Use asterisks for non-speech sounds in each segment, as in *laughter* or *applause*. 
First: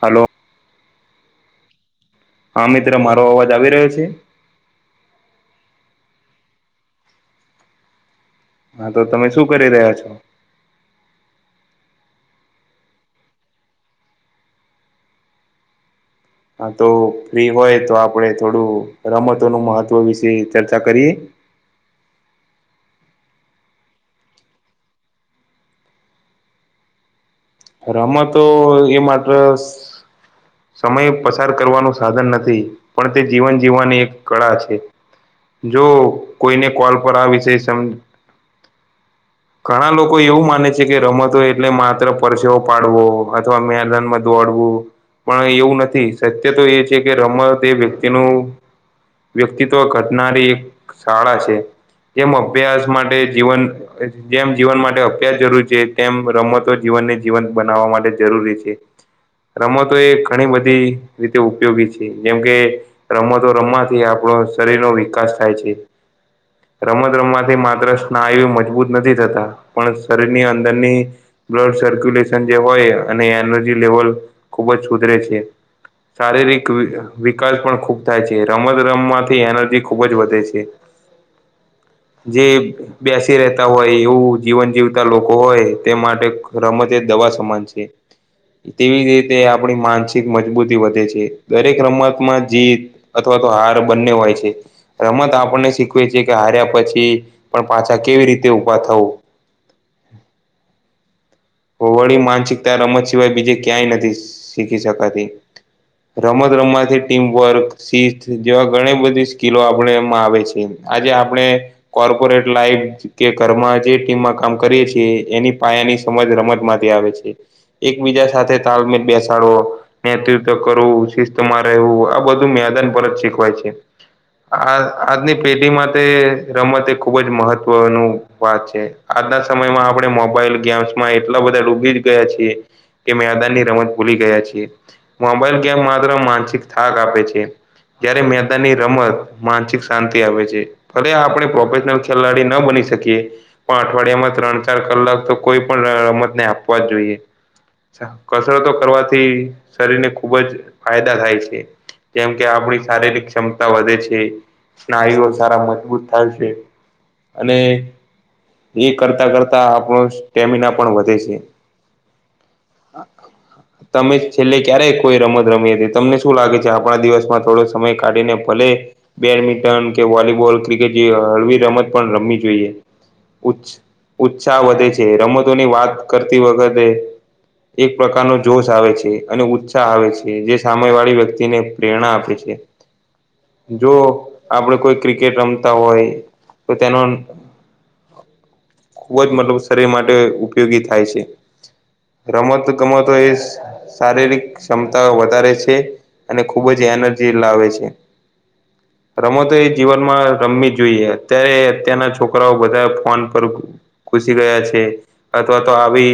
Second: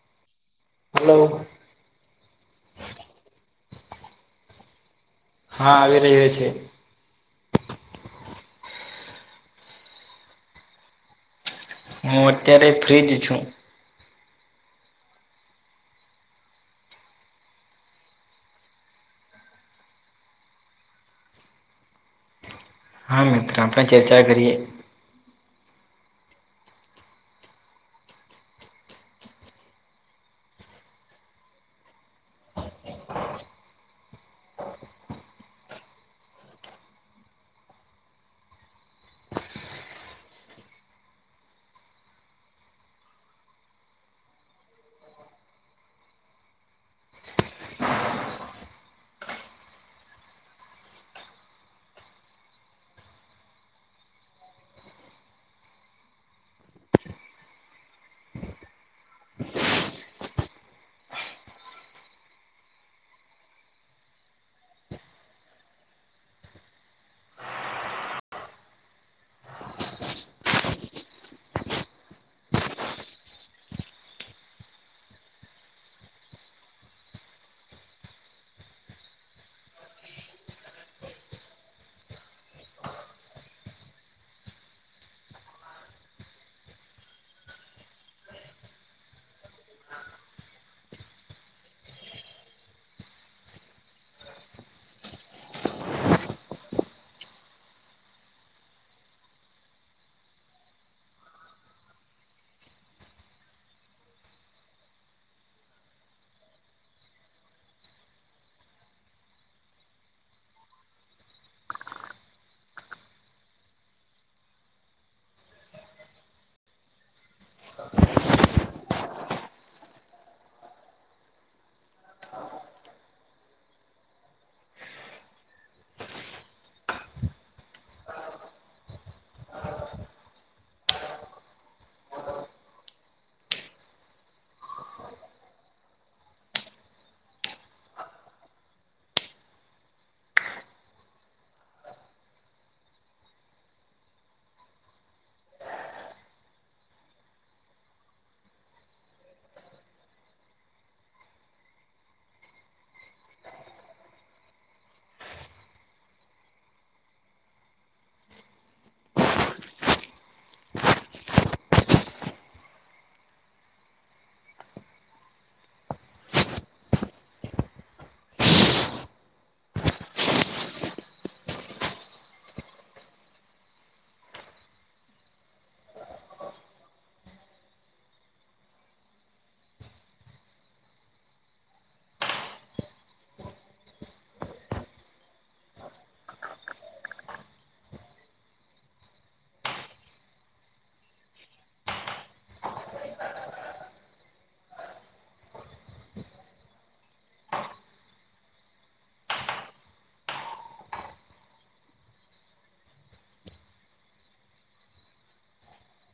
Hello hello હા મિત્ર મારો અવાજ આવી રહ્યો છે હા આવી રહ્યો છે હા તો તમે શું કરી રહ્યા છો હું અત્યારે ફ્રીજ છું હા તો ફ્રી હોય તો આપડે થોડું રમતોનું મહત્વ વિશે ચર્ચા કરીએ હા મિત્ર આપણે ચર્ચા કરીએ મા તો એ માત્ર સમય પસાર કરવાનું સાધન નથી પણ તે જીવન જીવવાની એક કળા છે જો કોઈને કોલ પર આ વિશે સ ઘણા લોકો એવું માને છે કે રમતો હોય એટલે માત્ર પરસેવ પાડવો અથવા મેદાનમાં દોડવું પણ એવું નથી સત્ય તો એ છે કે રમત એ વ્યક્તિનું વ્યક્તિત્વ ઘટનારી એક શાળા છે તેમ અભ્યાસ માટે જીવન જેમ જીવન માટે અભ્યાસ જરૂરી છે તેમ રમતો જીવનને જીવંત બનાવવા માટે જરૂરી છે રમતો એ ઘણી બધી રીતે ઉપયોગી છે જેમ કે રમતો રમવાથી આપડો શરીર નો વિકાસ થાય છે રમત રમવાથી માત્રરસ ના આયુ મજબૂત નથી થતા પણ શરીરની અંદરની બ્લડ સર્ક્યુલેશન જે હોય અને એનર્જી લેવલ ખુબ જ સુધરે છે શારીરિક વિકાસ પણ ખૂબ થાય છે રમત રમમાંથી એનર્જી ખૂબ જ વધે છે *inaudible* જે બેસી રે હોય એવું જીવન જીવતા લોકો હોય તે માટે રમત દવા સમાન છે તેવી જ રીતે આપણી માનસિક મજબૂતી વધે છે દરેક રમતમાં જીત અથવા તો હાર બંને હોય છે રમત આપણને શીખવે છે કે હાર્યા પછી પણ પાછા કેવી રીતે ઊભા થવું વળી માનસિકતા રમત સિવાય બીજે ક્યાંય નથી શીખી શકાતી રમત રમવાથી ટીમવર્ક શીત જેવા ઘણી બધી સ્કીલો આપણે એમાં આવે છે આજે આપણે કોર્પોરેટ લાઈફ કે ઘરમાં જે ટીમમાં કામ કરીએ છીએ એની પાયાની મજ રમત માંથી આવે છે એકબીજા સાથે તાલમેલ બેસાડવો નેતૃત્વ કરવું શિસ્તમાં રહેવું આ બધું મેદાન પર જ શીખવાય છે આ આજની પેઢીમાં રમત એ ખુબ જ મહત્વનું વાત છે આજના સમયમાં આપણે મોબાઈલ ગેમ્સ માં એટલા બધા ડૂબી જ ગયા છે કે મેદાન ની રમત ભૂલી ગયા છીએ મોબાઈલ ગેમ માત્ર માનસિક થાક આપે છે જયારે મેદાનની રમત માનસિક શાંતિ આપે છે ફરે આપણે પ્રોફેશનલ ખેલાડી ન બની શકીએ પણ અઠવાડિયામાં ત્રણ ચાર કલાક તો કોઈ પણ રમત ને આપવા જોઈએ કસરતો કરવાથી શરીરને ખુબ જ ફાયદા થાય છે જેમ કે આપણી શારીરિક ક્ષમતા વધે છે સ્નાયુઓ સારા મજબૂત થાય છે અને એ કરતાં કરતા આપણો સ્ટેમિના પણ વધે છે *inaudible* તમે છેલ્લે ક્યારેય કોઈ રમત રમી હતી? તમને શું લાગે છે આપણા દિવસમાં થોડો સમય કાઢીને ભલે બેડમિન્ટન કે વોલીબોલ ક્રિકેટ જેવી હળવી રમત પણ રમવી જોઈએ ઉત્સ ઉત્સાહ વધે છે રમતોની વાત કરતી વખતે એક પ્રકારનો જોશ આવે છે અને ઉત્સાહ આવે છે જે સાય વાળી વ્યક્તિને પ્રેરણા આપે છે *inaudible* જો આપડે કોઈ ક્રિકેટમ હોય તો તેનો ખુબ જ મતલબ શરીર માટે ઉપયોગી થાય છે રમત ગમતો એ શારીરિક ક્ષમતા વધારે છે અને ખુબ જ એનર્જી લાવે છે હ રમો તો એ જીવનમાં રમવી જોઈએ અત્યારે અત્યારના છોકરાઓ બધા ફોન પર ઘુસી ગયા છે અથવા તો આવી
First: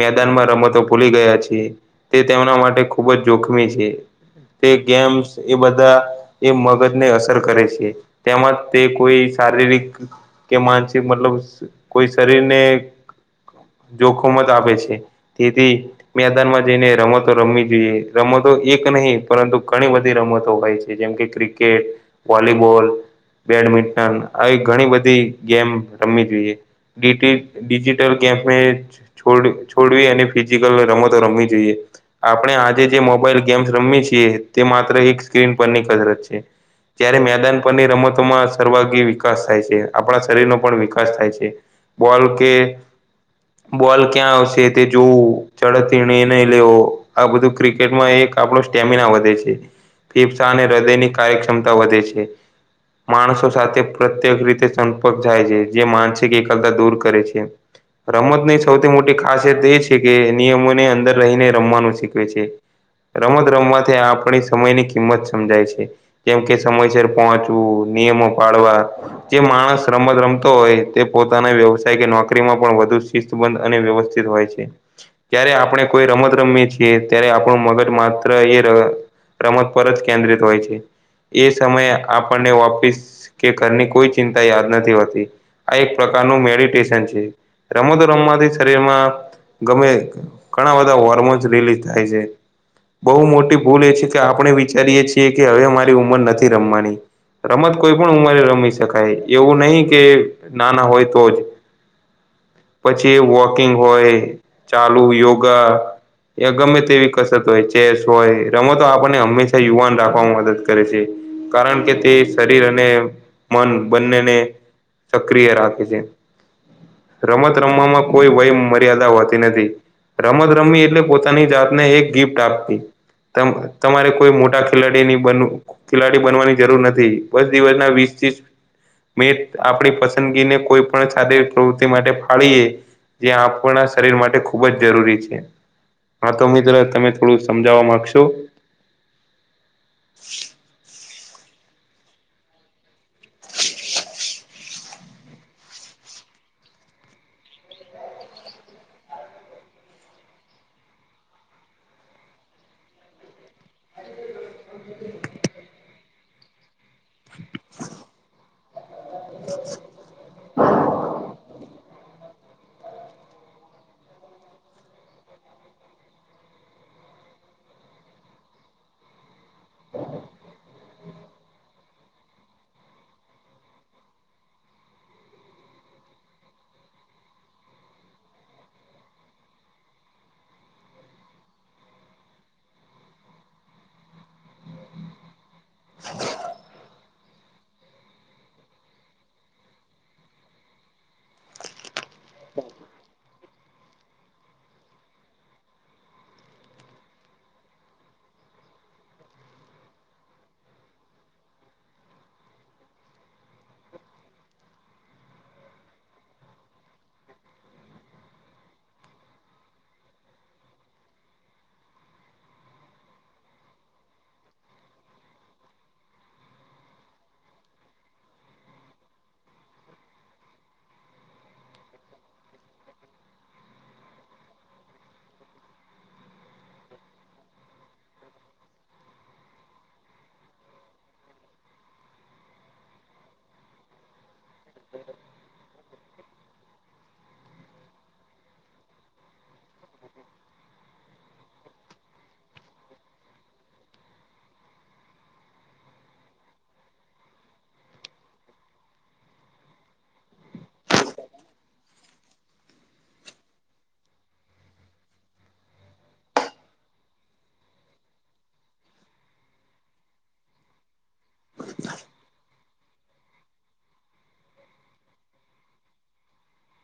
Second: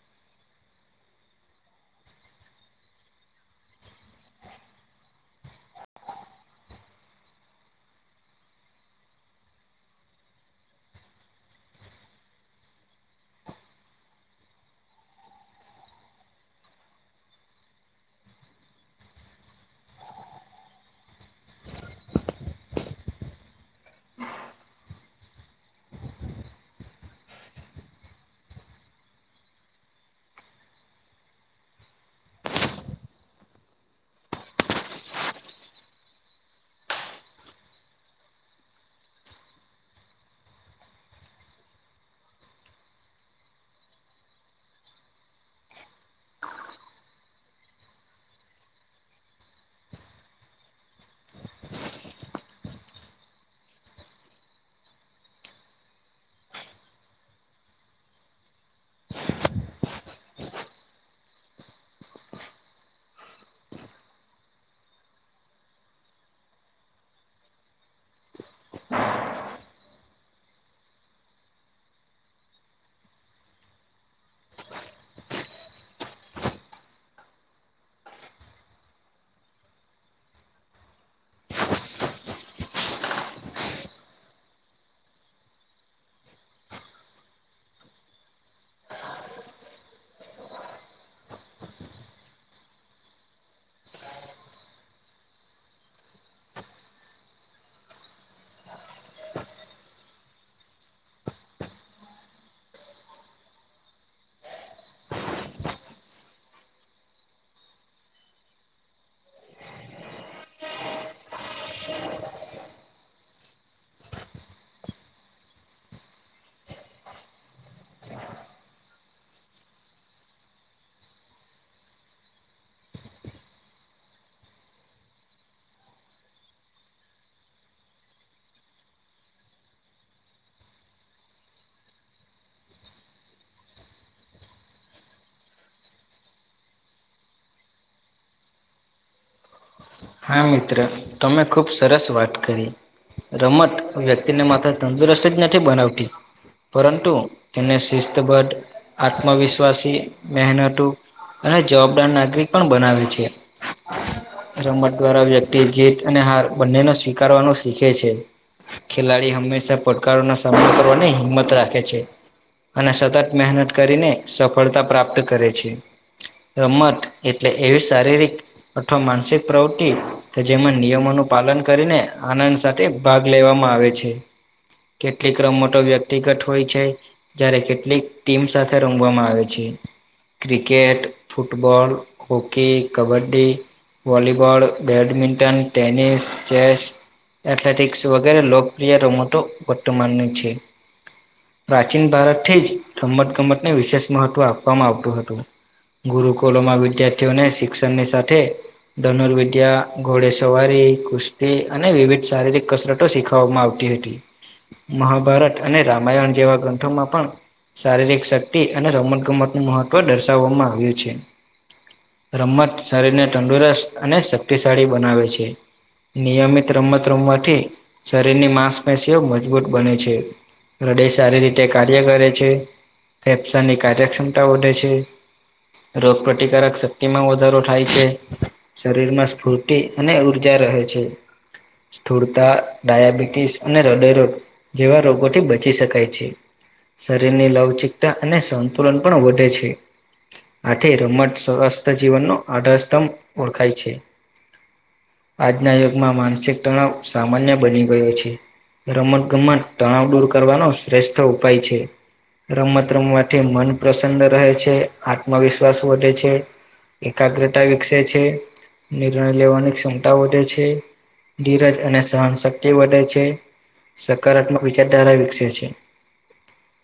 મેદાનમાં રમતો ભૂલી ગયા છે. તે તેમના માટે ખૂબ જ જોખમી છે. તે ગેમ્સ એ બધા એ મગજ ને અસર કરે છે તેમાં તે કોઈ શારીરિક કે માનસિક છે મતલબ કોઈ શરીરને જોખમત આપે છે. તેથી મેદાનમાં જઈને રમતો રમવી જોઈએ રમતો એક નહી પરંતુ ઘણી બધી રમતો હોય છે. જેમ કે ક્રિકેટ વોલીબોલ બેડમિન્ટન આવી ઘણી બધી ગેમ રમવી જોઈએ. *unintelligible* ડિજીિટલ ગેમ એજ છોડ છોડવી અને ફિઝિકલ રમો તો રમવી જોઈએ. આપણે આજે જે મોબાઈલ ગેમ્સ રમએ છીએ તે માત્ર એક સ્ક્રીન પરની કસરત છે. ત્યારે મેદાન પરની રમતોમાં સર્વાગી વિકાસ થાય છે આપણા શરીરનો પણ વિકાસ થાય છે. બોલ કે બોલ ક્યાં આવશે તે જોવું ચડક નિર્ણય નય લેવો આ બધું ક્રિકેટમાં એક આપ સ્ટેમિના વધે છે. ફફસા અને હૃદયની કાર્યક્ષમતા વધે છે. માણસો સાથે પ્રત્યેક રીતે સંપર્ક થાય છે જે માનસિક દૂર કરે છે. રમતની સૌથી મોટી ખાસિયત એ છે કે નિયમોને અંદર રહીને રમવાનું શીખવે છે. રમત રમત આપણી સમયની કિંમત સમજાય છે. જેમ કે સમયસર પહોંચવું, નિયમો પાળવા જે માણસ રમત રમતો હોય તે પોતાના વ્યવસાય કે નોકરીમાં પણ વધુ શિસ્તબંધ અને વ્યવસ્થિત હોય છે. જય્યારે આપણે કોઈ રમત રમએ છીએ ત્યારે આપણું મગજ માત્ર એ રમત પર જ કેન્દ્રિત હોય છે. એ સમયે આપણને વાપીસ કે ઘરની કોઈ ચિંતા યાદ નથી હોતી. આ પ્રકારનું મેડિટેશન છે. રમતો રમવાથી શરીરમાં ગમે ઘણા બધા હોર્મોન્સ રિલીઝ થાય છે. બહુ મોટી ભૂલ એ છે કે આપણે વિચારીએ છીએ કે હવે મારી ઉંમર નથી રમવાની. રમત કોઈ પણ ઉંમરે રમી શકાય. એવું નહી કે નાના હોય તો જ. પછી વોકિંગ હોય ચાલુ યોગા એ ગમે તેવી કસરત હોય ચેસ હોય રમતો આપણને હંમેશા યુવાન રાખવાવામાં મદદ કરે છે. કારણ કે તે શરીર અને મન બંનેને સક્રિય રાખે છે રમત રમવામાં કોઈ વય મર્યાદા હોતી નથી. રમત રમી એટલે પોતાની જાતને એક ગિફ્ટ આપતી. તમારે કોઈ મોટા ખેલાડી નહી બનવું ખેલાડી બનવાની જરૂર નથી. બસ દિવસના વીસ આપણી પસંદગી ને કોઈ પણ શારીરિક પ્રવૃતિ માટે ફાળએ જે આપણા શરીર માટે ખૂબ જ જરૂરી છે. હા તો મિત્ર તમે થોડું સમજાવવા માંગશો? હા મિત્ર તમે ખુબ સરસ વાત કરી. રમત વ્યક્તિને માત્ર તંદુરસ્ત જ નથી બનાવતી. પરંતુ તેને શિસ્તબદ્ધ આત્મવિશ્વાસી મહેનતું અને જવાબદાર નાગરિક પણ બનાવે છે. રમત દ્વારા વ્યક્તિ જીત અને હાર બંનેનો સ્વીકારવાનું શીખે છે. ખેલાડી હંમેશા પડકારોનો સામનો કરવાની હિંમત રાખે છે. અને સતત મહેનત કરીને સફળતા પ્રાપ્ત કરે છે. રમત એટલે એવી શારીરિક અથવા માનસિક પ્રવૃતિ કે જેમાં નિયમોનું પાલન કરીને, આનંદ સાથે ભાગ લેવામાં આવે છે. કેટલીક રમતો વ્યક્તિગત હોય છે. જયારે કેટલીક ટીમ સાથે રમવામાં આવે છે. Cricket, football, hockey, kabaddi volleyball, badminton, tennis, chess athletics વગેરે લોકપ્રિય રમતો વર્તુમાનની છે પ્રાચીન ભારત થીજ રમમત ગમતને વિશેષ મહત્વ આપવામાં આવતું હતું. ગુરુકુલોમાં વિદ્યાર્થીઓને શિક્ષણની સાથે ધનુરવિધ્યા, ઘોડેસવારી, કુસ્તી અને વિવિધ શારીરિક કસરત તો શીખાવામાં આવતી હતી, મહાભારત અને રામાયણ જેવા ગ્રંથોમાં પણ શારીરિક શક્તિ અને રમત ગમત નું મહત્વ દર્શાવવામાં આવ્યું છે. રમત શરીરને તંદુરસ્ત અને શક્તિશાળી બનાવે છે. નિયમિત રમત રમવાથી શરીરની માંસપેશીઓ મજબૂત બને છે. હૃદય સારી રીતે કાર્ય કરે છે, ફેફસાની કાર્યક્ષમતા વધે છે. રોગ પ્રતિકારક શક્તિમાં વધારો થાય છે. શરીર માં સ્ફૂર્તિ અને ઉર્જા રહે છે. થૂડતા, ડાયાબિટીસ અને હૃદયરોગ જેવા રોગોથી બચી શકાય છે. શરીરની લવચિકતા અને સંતુલન પણ વધે છે. આથી રમત સ્સ્વથ જીવનનો આધાર સ્તંભ ઓળખાય છે. આજના યુગમાં માનસિક તણાવ સામાન્ય બની ગયો છે. રમત ગમત તણાવ દૂર કરવાનો શ્રેષ્ઠ ઉપાય છે. રમત રમવાથી મન પ્રસન્ન રહે છે, આત્મવિશ્વાસ વધે છે. એકાગ્રતા વિક સે છે, નિર્ણય લેવાની ક્ષમતા વધે છે, ધીરજ અને સહનશક તી વધે છે, સકારાત્મક વિચારધારા વિકસે છે.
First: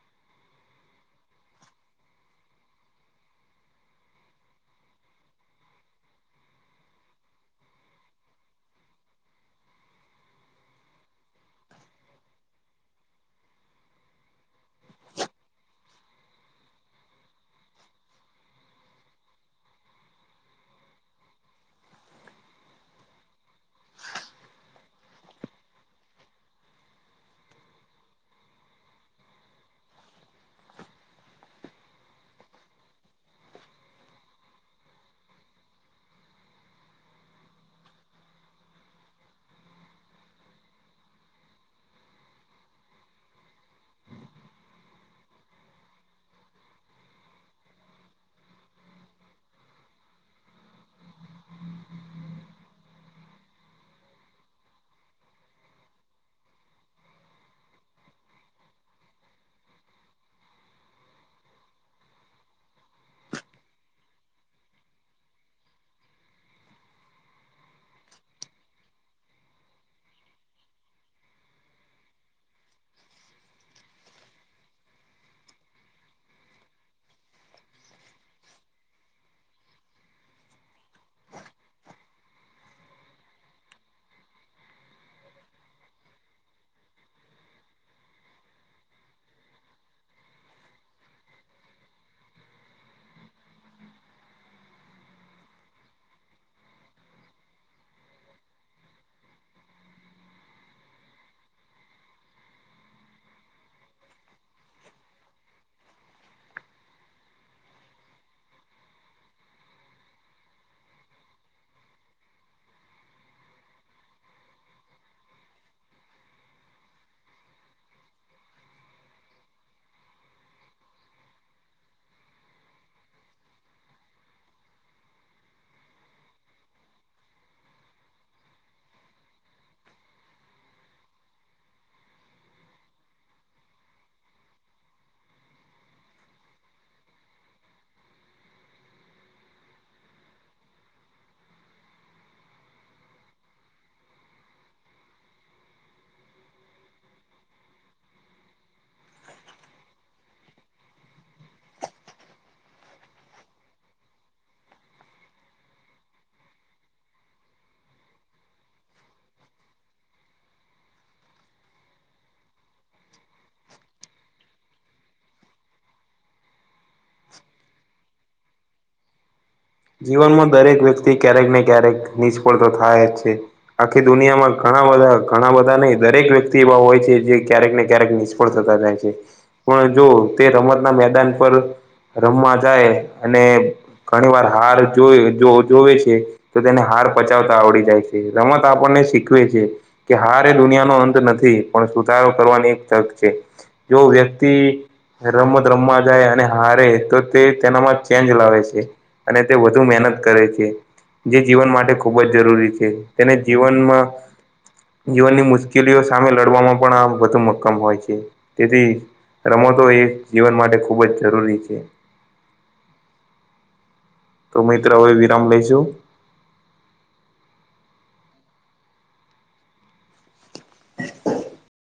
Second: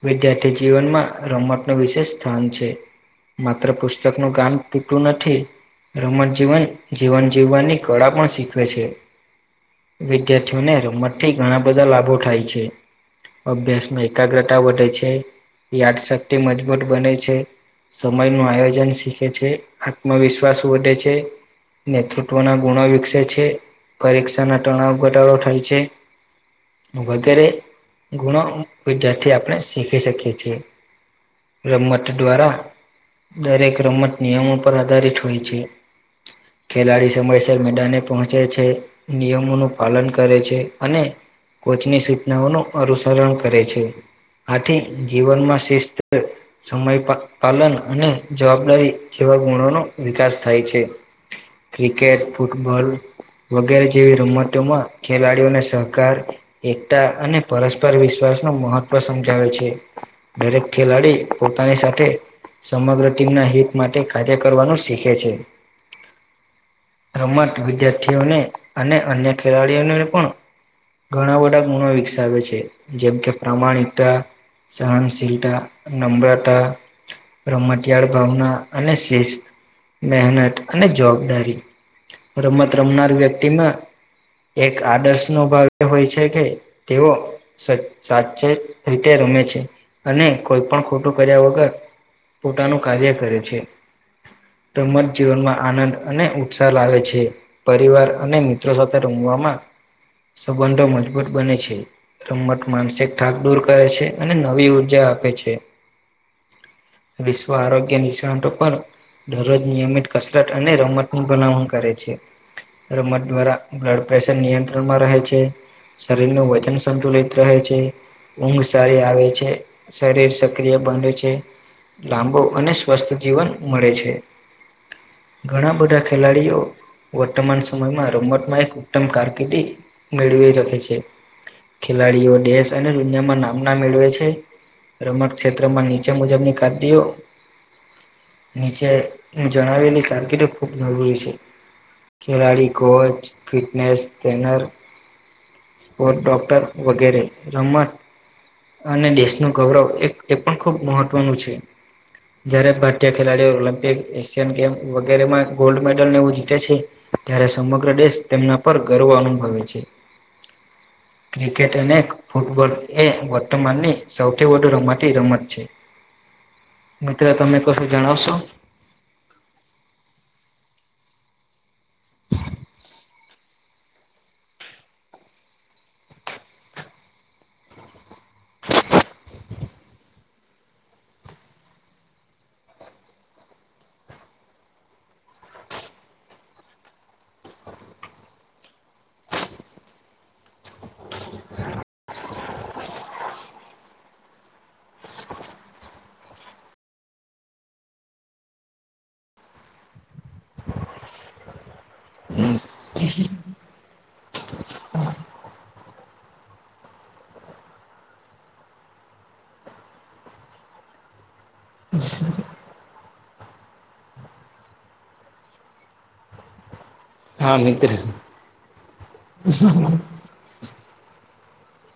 વિદ્યાર્થી જીવનમાં રમત નો વિશેષ સ્થાન છે. માત્ર પુસ્તકનું ગાન પૂરતું નથી. રમત જીવન, જીવન જીવવાની કળા પણ શીખવે છે. વિદ્યાર્થીઓને રમત થી ઘણા બધા લાભો થાય છે. અભ્યાસમાં એકાગ્રતા વધે છે, યાદ શક્તિ મજબૂત બને છે. સમય નું આયોજન શીખે છે, આત્મવિશ્વાસ વધે છે. નેતૃત્વના ગુણો વિકસે છે, પરીક્ષા ના તણાવ ઘટાડો થાય છે. વગેરે ગુણો વિદાર્થી આપણે શીખી શકીએ છીએ. રમત દ્વારા, દરેક રમત નિયમો પર આધારિત હોય છે. ખેલાડી સમયસર મેદાને પહંચે છે. નિયમોનું પાલન કરે છે, અને કોચની સૂચનાઓનું અનુસરણ કરે છે. આથી જીવનમાં શિસ્ત સમય પા પાલન અને જવાબદારી જેવા ગુણોનો વિકાસ થાય છે. ક્રિકેટ, ફુટબોલ વગેરે જેવી રમતોમાં ખેલાડીઓને સહકાર એકતા અને પરસ્પર વિશ્વાસ નું મહત્વ સમજાવે છે દરેક ખેલાડી પોતાની સાથે સમગ્ર ટીમના હિત માટે કાર્ય કરવાનું શીખે છે. રમત વિદ્યાર્થીઓને અને અન્ય ખેલાડીઓને ને પણ ઘણા બધા ગુણો વિકસાવે છે જેમ કે પ્રામાણિકતા સહનશીલતા નમ્રતા રમતિયાળ ભાવના અને શી મહેનત અને જવાબદારી રમત રમનાર વ્યક્તિમાં એક આદર્શ નો ભાવ હોય છે કે તેઓ સ સાચે રીતે રમે છે અને કોઈ પણ ખોટું કર્યા વગર પોતાનું કાર્ય કરે છે રમત જીવનમાં આનંદ અને ઉત્સાહ લાવે છે પરિવાર અને મિત્રો સાથે રમવામાં સંબંધો મજબૂત બને છે રમત માનસિક થાક દૂર કરે છે અને નવી ઉર્જા આપે છે વિશ્વ આરોગ્ય નિશત ઉપર દરરોજ નિયમિત કસરત અને રમતની ભલામણ કરે છે રમત દ્વારા બ્લડ પ્રેશર નિયંત્રણમાં રહે છે શરીર નુ વજન સંતુલિત રહે છે ઊંઘ સારી આવે છે શરીર સક્રિય બને છે લાંબો અને સ્વસ્થ જીવન મળે છે ઘણા બધા ખેલાડીઓ વર્તમાન સમયમાં રોબોટમાં એક ઉત્તમ કારકિર્દી મેળવી રખે છે ખેલાડીઓ દેશ અને દુનિયામાં નામના મેળવે છે રમટ ક્ષેત્રમાં નીચે મુજબની કારકિર્દી ઓ નીચે જણાવેલી કારકિર્ ખૂબ જરૂરી છે. ખેલાડી કોચ ફિટનેસ ટ્રેનર. ડોક્ટર વગેરે, રમત અને દેશનું ગૌરવ એ પણ ખૂબ મહત્વનું છે. જયારે ભારતીય ખેલાડીઓ ઓલિમ્પિક એશિયન ગેમ વગેરેમાં ગોલ્ડ મેડલ ને એવું જીતે છે. ત્યારે સમગ્ર દેશ તેમના પર ગર્વ અનુભવે છે. ક્રિકેટ અને ફૂટબોલ એ વર્તમાનની સૌથી વધુ રમતી રમત છે. મિત્રો તમે કશું જણાવશો? જીવનમાં દરેક વ્યક્તિ ક્યારેક ને ક્યારેક નિષ્ફળ તો થાય જ છે. આખી દુનિયામાં ઘણા બધા ઘણા બધા ને દરેક વ્યક્તિ એવા હોય છે જે ક્યારેક ને ક્યારેક નિ થતા જાય છે. પણ જો તે રમતના મેદાન પર રમવા જાય, અને ઘણી વાર હાર જોવે જોવે છે. તો તેને હાર પચાવતા આવડી જાય છે રમત આપણને શીખવે છે, કે હાર એ દુનિયાનો નથી પણ સુધારો કરવાની એક તક છે, જો વ્યક્તિ રમત રમવા જાય અને હારે તો તે તેનામાં ચેન્જ લાવે છે. અને તે વધુ મહેનત કરે છે. જે જીવન માટે ખૂબ જ જરૂરી છે તેને જીવનમાં જીવનની મુશ્કેલીઓ સામે લડવામાં પણ આ વધુ મક્કમ હોય છે, તેથી રમતો એ જીવન માટે ખૂબ જ જરૂરી છે. તો મિત્ર હવે વિરામ લઈશું. હા મિત્ર. હ *inaudible*